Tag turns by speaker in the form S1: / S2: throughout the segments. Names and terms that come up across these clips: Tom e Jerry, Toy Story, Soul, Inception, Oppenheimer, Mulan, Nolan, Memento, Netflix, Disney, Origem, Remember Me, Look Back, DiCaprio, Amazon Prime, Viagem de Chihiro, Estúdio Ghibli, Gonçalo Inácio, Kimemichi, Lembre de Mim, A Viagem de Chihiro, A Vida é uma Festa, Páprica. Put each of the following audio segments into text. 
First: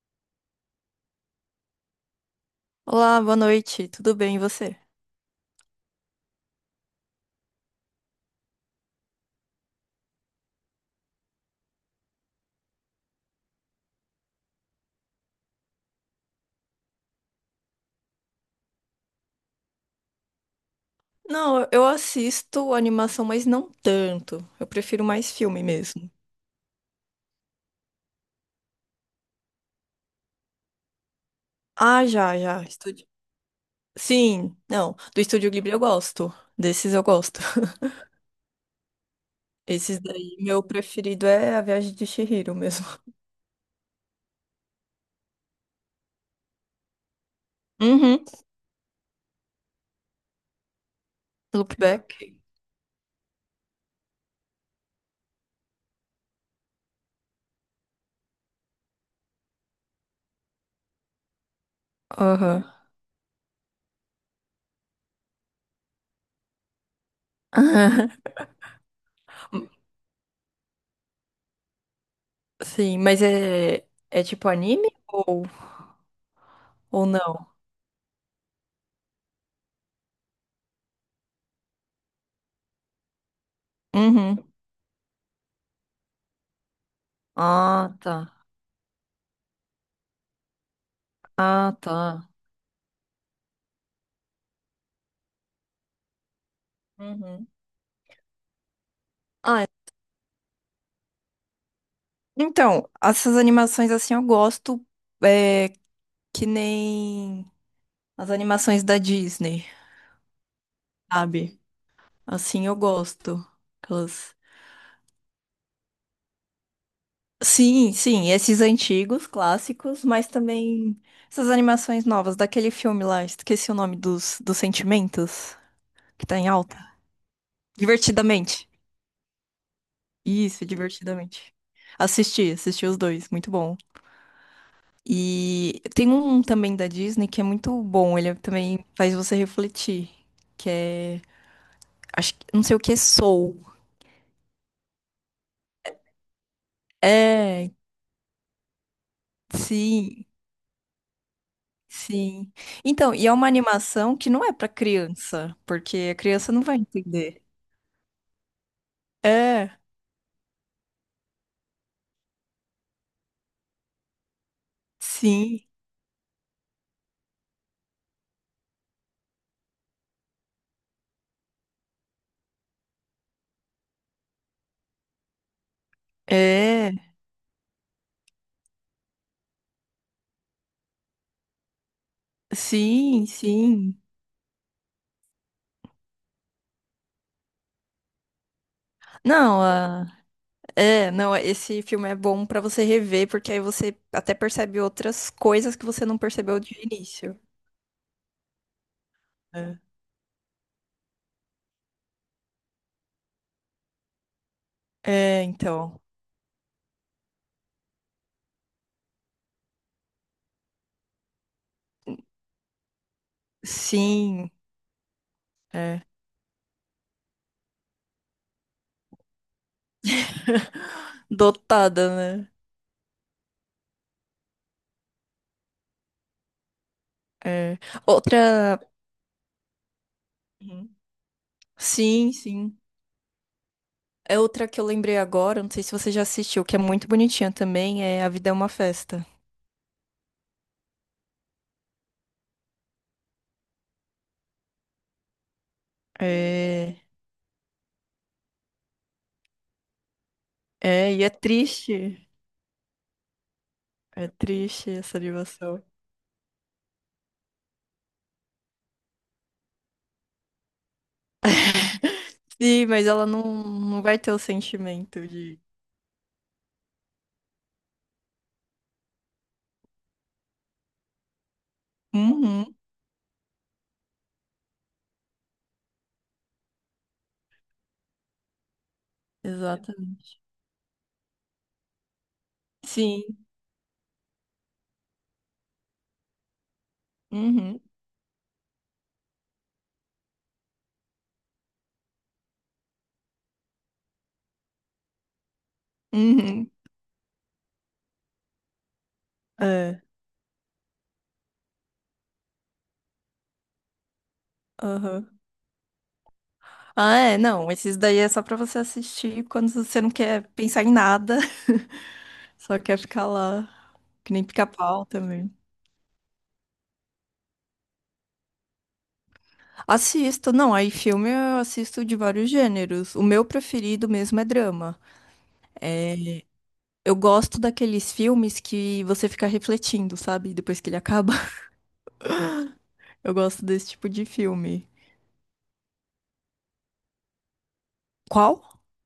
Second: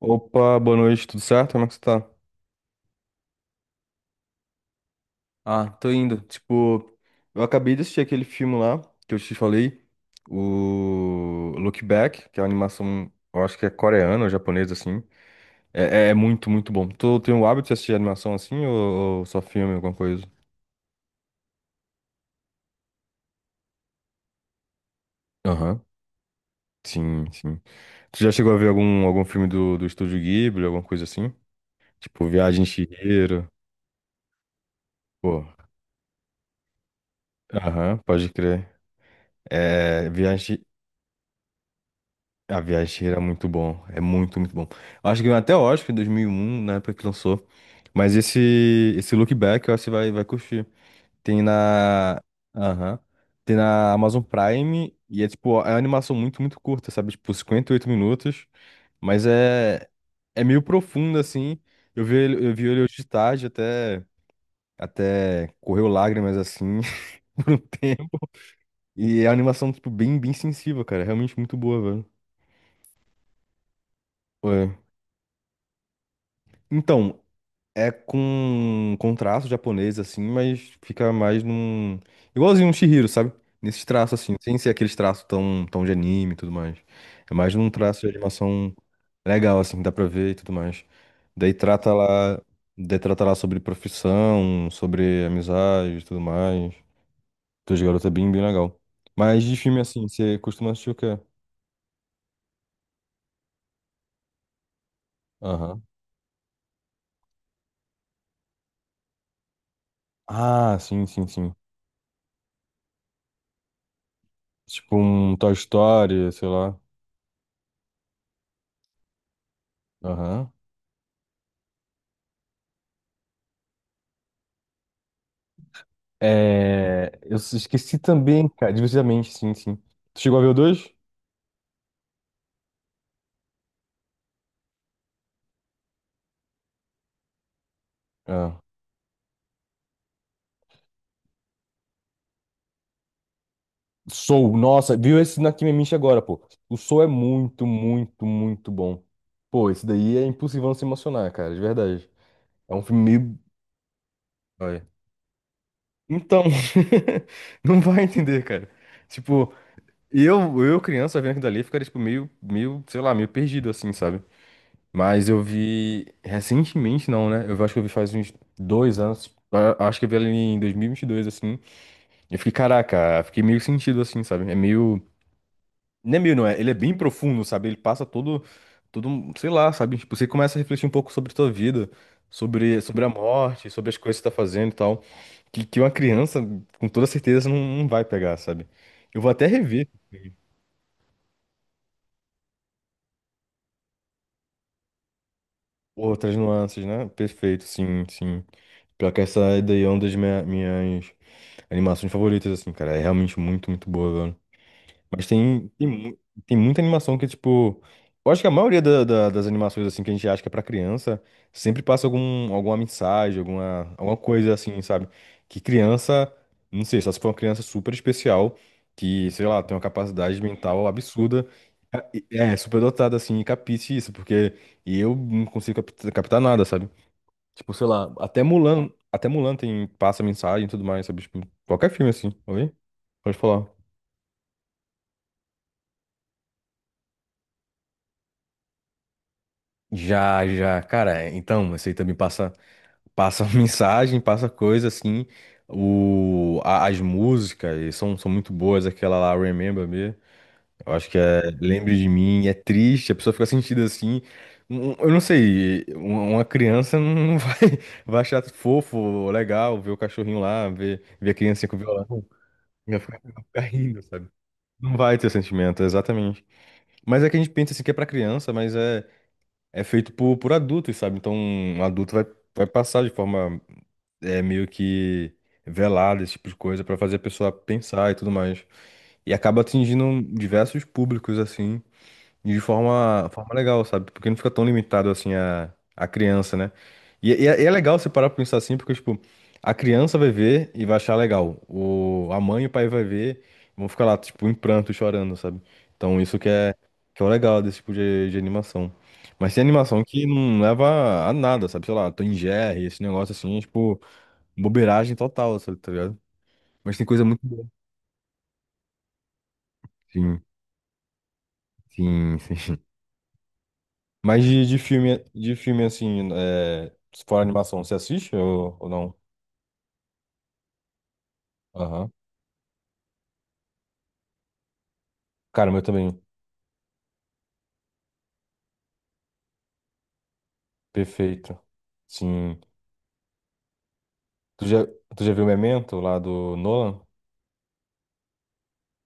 S1: Opa, boa noite, tudo certo? Como é que você tá?
S2: Olá, boa noite, tudo bem e você?
S1: Ah, tô indo. Tipo, eu acabei de assistir aquele filme lá que eu te falei, o Look Back, que é uma animação, eu acho que é coreana ou japonesa, assim. É, é muito, muito bom. Tu tem o hábito de assistir animação assim ou só filme, alguma coisa?
S2: Não, eu assisto animação, mas não tanto. Eu prefiro mais filme
S1: Aham.
S2: mesmo.
S1: Sim, sim. Tu já chegou a ver algum filme do Estúdio Ghibli, alguma coisa assim?
S2: Ah,
S1: Tipo,
S2: já, já.
S1: Viagem de
S2: Estúdio.
S1: Chihiro.
S2: Sim, não. Do
S1: Pô,
S2: Estúdio Ghibli eu gosto. Desses eu gosto.
S1: aham, pode crer.
S2: Esses
S1: É,
S2: daí,
S1: Viagem,
S2: meu preferido é A Viagem de Chihiro
S1: A
S2: mesmo.
S1: Viagem era muito bom. É muito, muito bom. Eu acho que ganhou até o Oscar em 2001, na época que lançou. Mas
S2: Uhum.
S1: esse Look Back, eu acho que você vai curtir. Tem na.
S2: Loopback.
S1: Aham. Tem na Amazon Prime. E é tipo, é uma animação muito, muito curta, sabe? Tipo, 58 minutos. Mas é. É meio profunda, assim. Eu vi, eu
S2: Aham.
S1: vi ele hoje de tarde, até. Até correu lágrimas, assim, por um tempo. E é uma animação, tipo, bem, bem sensível, cara. É realmente muito boa, velho.
S2: Sim, mas é tipo
S1: Ué.
S2: anime ou, ou
S1: Então.
S2: não?
S1: É com traço japonês, assim, mas fica mais num. Igualzinho um Chihiro, sabe? Nesses traços, assim,
S2: Uhum.
S1: sem ser aqueles traços tão, tão de anime e tudo mais. É mais num
S2: Ah,
S1: traço de
S2: tá.
S1: animação legal, assim, que dá pra ver e tudo mais. Daí
S2: Ah,
S1: trata
S2: tá.
S1: lá. Daí trata lá sobre profissão, sobre amizade e tudo mais.
S2: Uhum.
S1: Dois garotos é bem, bem legal. Mas de
S2: Ah,
S1: filme, assim, você costuma assistir o quê?
S2: então, essas animações assim eu gosto, é,
S1: Aham.
S2: que nem as animações da Disney,
S1: Ah, sim, sim, sim.
S2: sabe? Assim eu gosto. Aquelas...
S1: Tipo um Toy Story, sei lá.
S2: Sim, sim, esses antigos, clássicos, mas
S1: Aham.
S2: também essas animações novas, daquele filme lá, esqueci o nome dos sentimentos, que tá em alta.
S1: É, eu esqueci também,
S2: Divertidamente.
S1: cara, divertidamente, sim, sim. Tu chegou a ver o
S2: Isso,
S1: 2?
S2: divertidamente. Assisti, assisti os dois, muito bom. E tem um também da Disney que é muito bom, ele é
S1: Ah.
S2: também faz você refletir, que é, acho que, não sei o que é Soul.
S1: Soul, nossa, viu esse na Kimemichi agora, pô. O Soul é muito,
S2: É,
S1: muito, muito bom. Pô, esse daí é
S2: sim,
S1: impossível não se emocionar, cara, de verdade.
S2: sim.
S1: É um filme
S2: Então, e é
S1: meio.
S2: uma animação que não é pra
S1: Olha.
S2: criança, porque a
S1: Então,
S2: criança não vai entender.
S1: não vai entender, cara. Tipo,
S2: É,
S1: eu criança vendo aquilo dali, ficaria, tipo, meio, meio, sei lá, meio perdido, assim, sabe? Mas eu
S2: sim.
S1: vi recentemente, não, né? Eu acho que eu vi faz uns dois anos. Acho que eu vi ela em dois mil e vinte e dois assim. Eu fiquei, caraca, fiquei meio sentido, assim, sabe? É meio. Não é meio, não é? Ele é
S2: É,
S1: bem profundo, sabe? Ele passa todo. Todo, sei lá, sabe? Tipo, você começa a refletir um pouco sobre a tua vida, sobre, sobre a
S2: sim,
S1: morte, sobre as
S2: sim.
S1: coisas que você tá fazendo e tal. Que uma criança, com toda certeza, não, não vai pegar, sabe? Eu vou até
S2: Não,
S1: rever
S2: a- é, não, esse filme é bom pra você rever, porque aí você até percebe outras coisas que você não
S1: outras
S2: percebeu de
S1: nuances, né?
S2: início.
S1: Perfeito, sim, sim. Pior que essa
S2: É,
S1: daí é uma das minhas. Animações favoritas, assim, cara. É realmente muito, muito boa, velho. Mas
S2: é,
S1: tem
S2: então.
S1: tem muita animação que, tipo. Eu acho que a maioria das animações, assim, que a gente acha que é pra criança, sempre passa algum, alguma mensagem, alguma, alguma
S2: Sim,
S1: coisa, assim, sabe? Que
S2: é.
S1: criança. Não sei, só se for uma criança super especial, que, sei lá, tem uma capacidade mental absurda.
S2: Dotada, né?
S1: É, super dotada, assim, e capiche isso, porque eu não consigo captar nada, sabe? Tipo,
S2: É.
S1: sei lá,
S2: Outra.
S1: Até Mulan tem, passa mensagem e tudo
S2: Uhum.
S1: mais, sabe? Tipo, qualquer filme
S2: Sim,
S1: assim, oi?
S2: sim.
S1: Pode falar.
S2: É outra que eu lembrei agora, não sei se você já assistiu, que é muito bonitinha também, é A Vida é uma Festa.
S1: Já, já, cara, então, esse aí também passa, passa mensagem, passa coisa assim, o,
S2: É,
S1: as músicas são, são muito boas, aquela lá, Remember Me, eu acho
S2: é,
S1: que
S2: e é
S1: é Lembre de
S2: triste.
S1: Mim, é triste, a pessoa fica sentida assim,
S2: É
S1: Um-
S2: triste
S1: um, eu
S2: essa
S1: não
S2: animação.
S1: sei, uma criança não vai, vai achar fofo, legal, ver o cachorrinho lá, ver, ver a criancinha com o violão,
S2: Sim, mas ela
S1: vai
S2: não,
S1: ficar rindo,
S2: não vai
S1: sabe?
S2: ter o
S1: Não vai
S2: sentimento
S1: ter
S2: de.
S1: sentimento, exatamente. Mas é que a gente pensa assim que é pra criança, mas é, é feito por adultos, sabe? Então, um adulto vai,
S2: Uhum,
S1: vai passar de forma é, meio que velada, esse tipo de coisa, pra fazer a pessoa pensar e tudo mais. E acaba atingindo
S2: exatamente.
S1: diversos públicos, assim. E de forma,
S2: Sim.
S1: forma legal, sabe? Porque não fica tão limitado assim a criança, né? E é
S2: Uhum,
S1: legal você parar pra pensar assim, porque, tipo, a criança vai ver e vai achar legal. O, a mãe e o pai vai ver e vão ficar lá, tipo, em pranto, chorando, sabe? Então isso
S2: uhum.
S1: que é o legal desse tipo de animação. Mas tem
S2: É.
S1: animação que não leva a nada, sabe? Sei lá, Tom e Jerry, esse negócio assim, é, tipo, bobeiragem
S2: Aham.
S1: total, sabe? Tá ligado? Mas tem
S2: Ah,
S1: coisa
S2: é,
S1: muito boa.
S2: não, esses daí é só pra você assistir quando você não
S1: Sim,
S2: quer pensar em nada.
S1: sim, sim.
S2: Só quer ficar lá. Que
S1: Mas
S2: nem
S1: de
S2: pica-pau
S1: filme, de
S2: também.
S1: filme assim, é, se for animação, você assiste ou não?
S2: Assisto, não, aí filme eu assisto
S1: Aham.
S2: de vários gêneros. O meu preferido mesmo é drama.
S1: Cara, o meu
S2: É,
S1: também.
S2: eu gosto daqueles filmes que você fica refletindo, sabe? Depois que ele acaba.
S1: Perfeito. Sim.
S2: Eu gosto desse tipo de
S1: Tu já,
S2: filme.
S1: tu já viu Memento lá do Nolan?
S2: Qual?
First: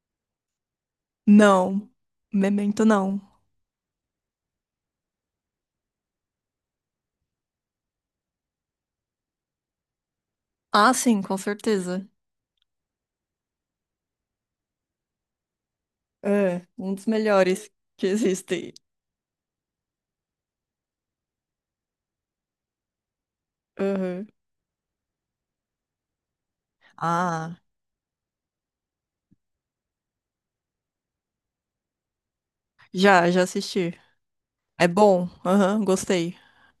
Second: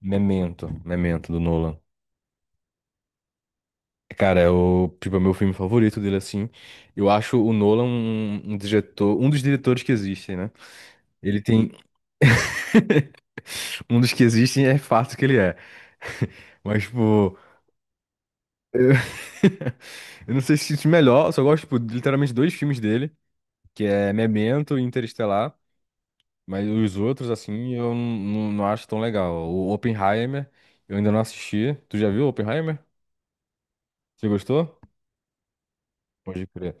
S1: Memento, Memento do Nolan.
S2: Não. Memento não.
S1: Cara, é o, tipo, é o meu filme favorito dele, assim. Eu acho o Nolan um, um diretor, um dos diretores que existem, né?
S2: Ah, sim, com
S1: Ele tem,
S2: certeza.
S1: um dos que existem é fato que ele é.
S2: É,
S1: Mas,
S2: um dos
S1: tipo,
S2: melhores que existem.
S1: eu não sei se isso é melhor, eu só gosto, tipo, de literalmente dois filmes dele, que é
S2: Aham.
S1: Memento e Interestelar. Mas os outros,
S2: Ah,
S1: assim, eu não, não acho tão legal. O Oppenheimer, eu ainda não assisti. Tu já viu o Oppenheimer?
S2: já, já assisti.
S1: Você gostou?
S2: É bom. Aham, gostei.
S1: Pode crer.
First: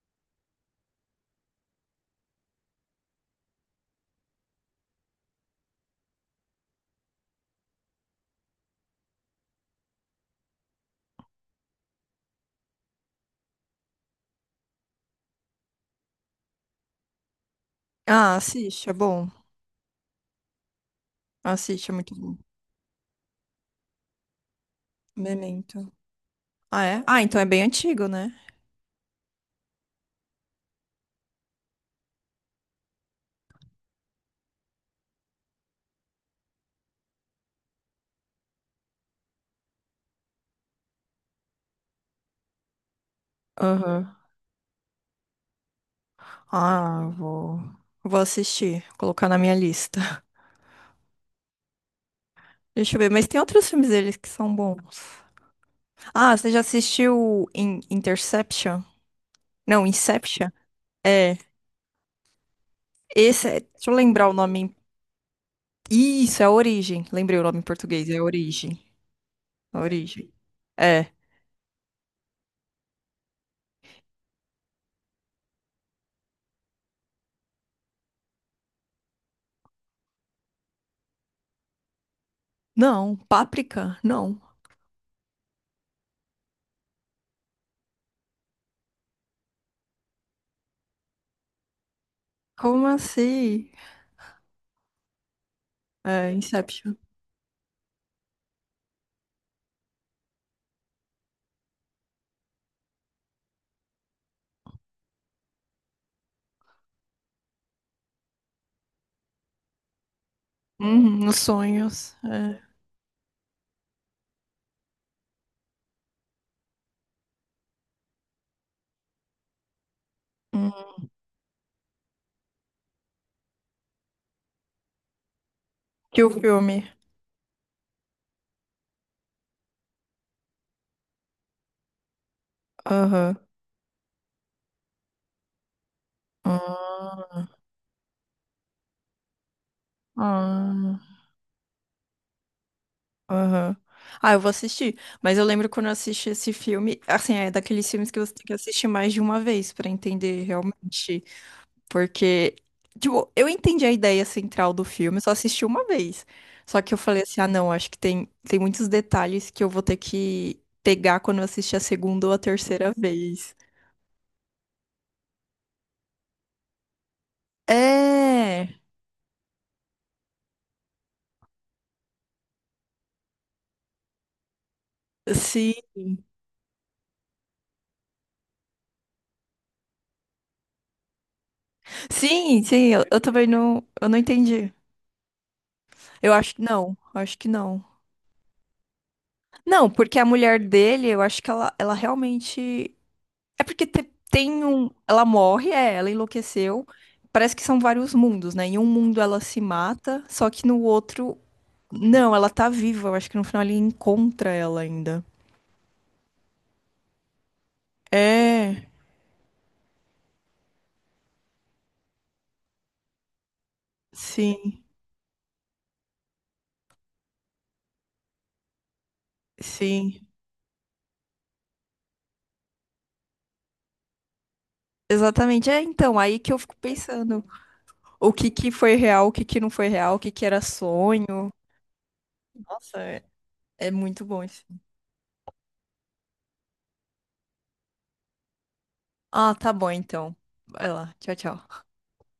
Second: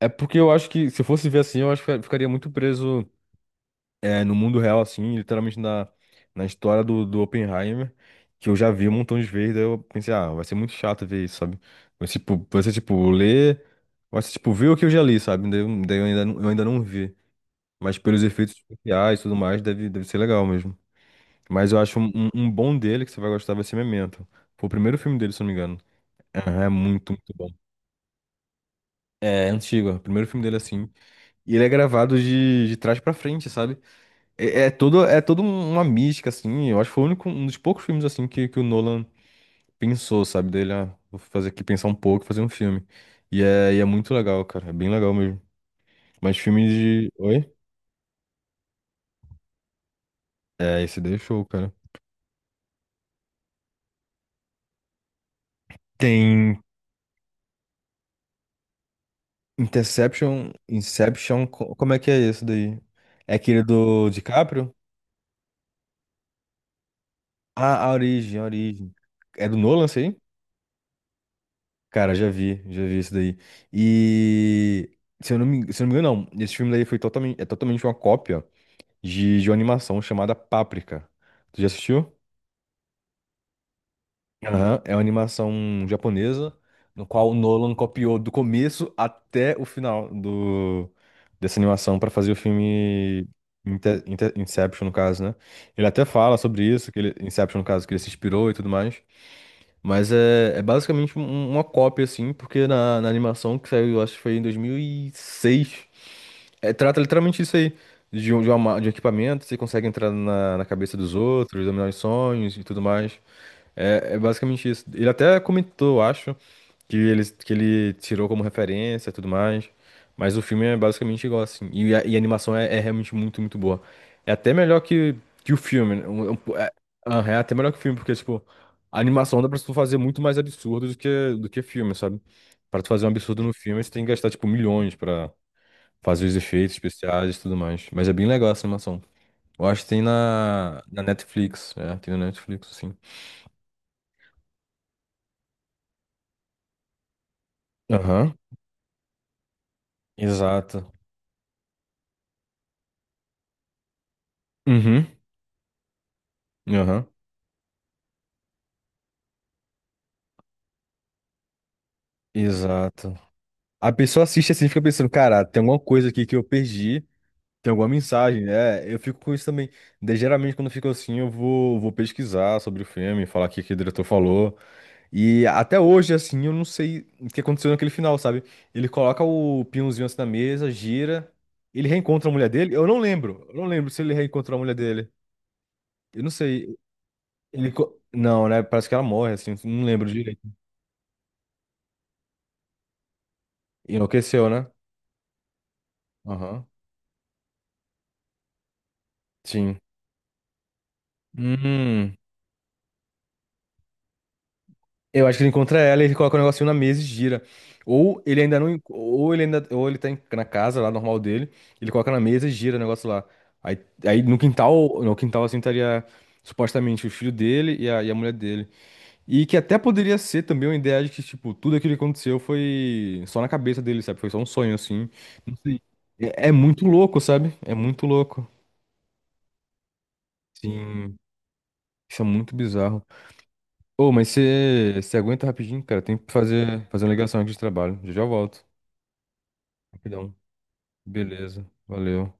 S1: É porque eu acho que, se eu fosse ver assim, eu acho que eu ficaria muito preso é, no mundo real, assim, literalmente na, na história do Oppenheimer, que eu já vi um montão de vezes, daí eu pensei, ah, vai ser muito chato ver isso, sabe? Vai ser, tipo, ler, vai ser, tipo, ver o que eu já li, sabe? Daí, eu ainda, eu ainda não vi. Mas pelos
S2: Ah,
S1: efeitos
S2: assiste, é
S1: especiais e
S2: bom.
S1: tudo mais, deve, deve ser legal mesmo. Mas eu
S2: Assiste, é
S1: acho um,
S2: muito bom.
S1: um bom dele que você vai gostar vai ser Memento. Foi o primeiro filme dele, se eu não me engano.
S2: Memento.
S1: Aham. É
S2: Ah, é?
S1: muito,
S2: Ah,
S1: muito
S2: então é
S1: bom.
S2: bem antigo, né?
S1: É, é antigo, é o primeiro filme dele assim. E ele é gravado de trás pra frente, sabe? É, é todo uma mística, assim. Eu acho que foi o único, um dos poucos filmes assim que o Nolan pensou, sabe? Dele, ah, vou fazer aqui pensar um pouco, e fazer um filme. E é muito
S2: Aham.
S1: legal, cara. É bem legal mesmo. Mas filme
S2: Ah,
S1: de. Oi?
S2: vou. Vou assistir, colocar na minha lista.
S1: É, esse daí é show, cara.
S2: Deixa eu ver, mas tem outros filmes deles que são bons. Ah, você
S1: Tem.
S2: já assistiu In Interception? Não, Inception? É.
S1: Inception, como é que é esse daí? É
S2: Esse é.
S1: aquele
S2: Deixa eu
S1: do
S2: lembrar o nome.
S1: DiCaprio?
S2: Isso, é a Origem. Lembrei o nome em
S1: Ah, a
S2: português, é
S1: Origem, a
S2: Origem.
S1: Origem. É do
S2: A
S1: Nolan, isso aí?
S2: Origem. É.
S1: Cara, já vi isso daí. E se eu não me engano, não. Esse filme daí foi totalmente, é totalmente uma cópia de uma animação chamada Páprica. Tu já assistiu?
S2: Não, Páprica? Não.
S1: Aham. É uma animação japonesa, no qual o Nolan copiou do começo até o final do, dessa animação para fazer o
S2: Como
S1: filme
S2: assim?
S1: Inception, no caso, né? Ele até
S2: É,
S1: fala sobre isso,
S2: Inception.
S1: que ele, Inception, no caso, que ele se inspirou e tudo mais. Mas é, é basicamente um, uma cópia, assim, porque na, na animação que saiu, eu acho que foi em 2006, é, trata literalmente isso aí. De um, de uma de um equipamento, você consegue entrar na, na cabeça dos
S2: Uhum, nos
S1: outros, dominar os
S2: sonhos.
S1: sonhos
S2: É.
S1: e tudo mais. É, é basicamente isso. Ele até comentou, acho, que ele tirou como referência e tudo mais. Mas o filme é
S2: Uhum.
S1: basicamente igual, assim. E a animação é, é realmente muito, muito boa. É até melhor que o filme. Né?
S2: Que o
S1: É,
S2: filme.
S1: aham, é até melhor que o filme, porque, tipo, a animação dá pra tu fazer muito mais absurdo do que filme, sabe? Pra tu fazer um
S2: Aham.
S1: absurdo no filme, você tem que gastar, tipo, milhões pra fazer os efeitos especiais e
S2: Ah,
S1: tudo mais. Mas é bem legal essa animação. Eu acho que tem na,
S2: ah,
S1: na Netflix. É, tem na Netflix, assim.
S2: aham. Ah, eu vou assistir. Mas eu lembro quando eu assisti esse filme, assim, é daqueles filmes que você
S1: Aham.
S2: tem que assistir mais de uma vez pra entender
S1: Exato.
S2: realmente. Porque, tipo, eu entendi a ideia central do
S1: Uhum.
S2: filme, eu só assisti uma vez. Só que eu
S1: Aham.
S2: falei assim, ah, não, acho que tem muitos detalhes que eu vou ter que pegar quando eu assistir a segunda ou a terceira
S1: Exato.
S2: vez.
S1: A pessoa assiste assim e fica pensando, cara, tem alguma coisa aqui que eu perdi, tem alguma mensagem,
S2: É,
S1: né? Eu fico com isso também. Daí, geralmente, quando eu fico assim, eu vou, vou pesquisar sobre o filme, falar o que, que o diretor falou. E
S2: sim,
S1: até hoje, assim, eu não sei o que aconteceu naquele final, sabe? Ele coloca o pinhãozinho assim na mesa, gira, ele reencontra a mulher
S2: sim,
S1: dele? Eu
S2: sim,
S1: não
S2: eu
S1: lembro.
S2: também
S1: Eu não
S2: não,
S1: lembro se
S2: eu
S1: ele
S2: não
S1: reencontrou a
S2: entendi.
S1: mulher dele. Eu não
S2: Eu acho que
S1: sei.
S2: não, acho que não.
S1: Não, né? Parece que ela morre, assim, não
S2: Não,
S1: lembro
S2: porque a
S1: direito.
S2: mulher dele, eu acho que ela realmente. É porque
S1: Enlouqueceu,
S2: tem
S1: né?
S2: um. Ela morre, é, ela
S1: Aham.
S2: enlouqueceu. Parece que são vários mundos, né? Em um mundo ela se
S1: Sim.
S2: mata, só que no outro.
S1: Hum.
S2: Não, ela tá viva. Eu acho que no final ele encontra ela ainda.
S1: Eu acho que ele encontra ela, ele coloca o negocinho na mesa e gira. Ou ele ainda não. en-
S2: É,
S1: Ou ele ainda. Ou ele tá na casa lá, normal dele. Ele coloca na mesa e gira o negócio lá. Aí, aí no
S2: sim,
S1: quintal, no quintal assim estaria supostamente o filho dele e a mulher dele. E que até poderia
S2: sim.
S1: ser também uma ideia de que, tipo, tudo aquilo que aconteceu foi só na cabeça dele, sabe? Foi só um sonho, assim. Não
S2: Exatamente.
S1: sei.
S2: É, então, aí
S1: É, é
S2: que eu fico
S1: muito louco,
S2: pensando.
S1: sabe? É muito
S2: O
S1: louco.
S2: que que foi real, o que que não foi real, o que que era
S1: Sim.
S2: sonho.
S1: Isso é muito
S2: Nossa,
S1: bizarro.
S2: é, é
S1: Ô,
S2: muito
S1: mas
S2: bom isso.
S1: você aguenta rapidinho, cara. Tem que fazer, fazer uma ligação aqui de trabalho. Já já eu volto.
S2: Ah, tá bom,
S1: Rapidão.
S2: então. Vai lá. Tchau,
S1: Beleza.
S2: tchau.
S1: Valeu.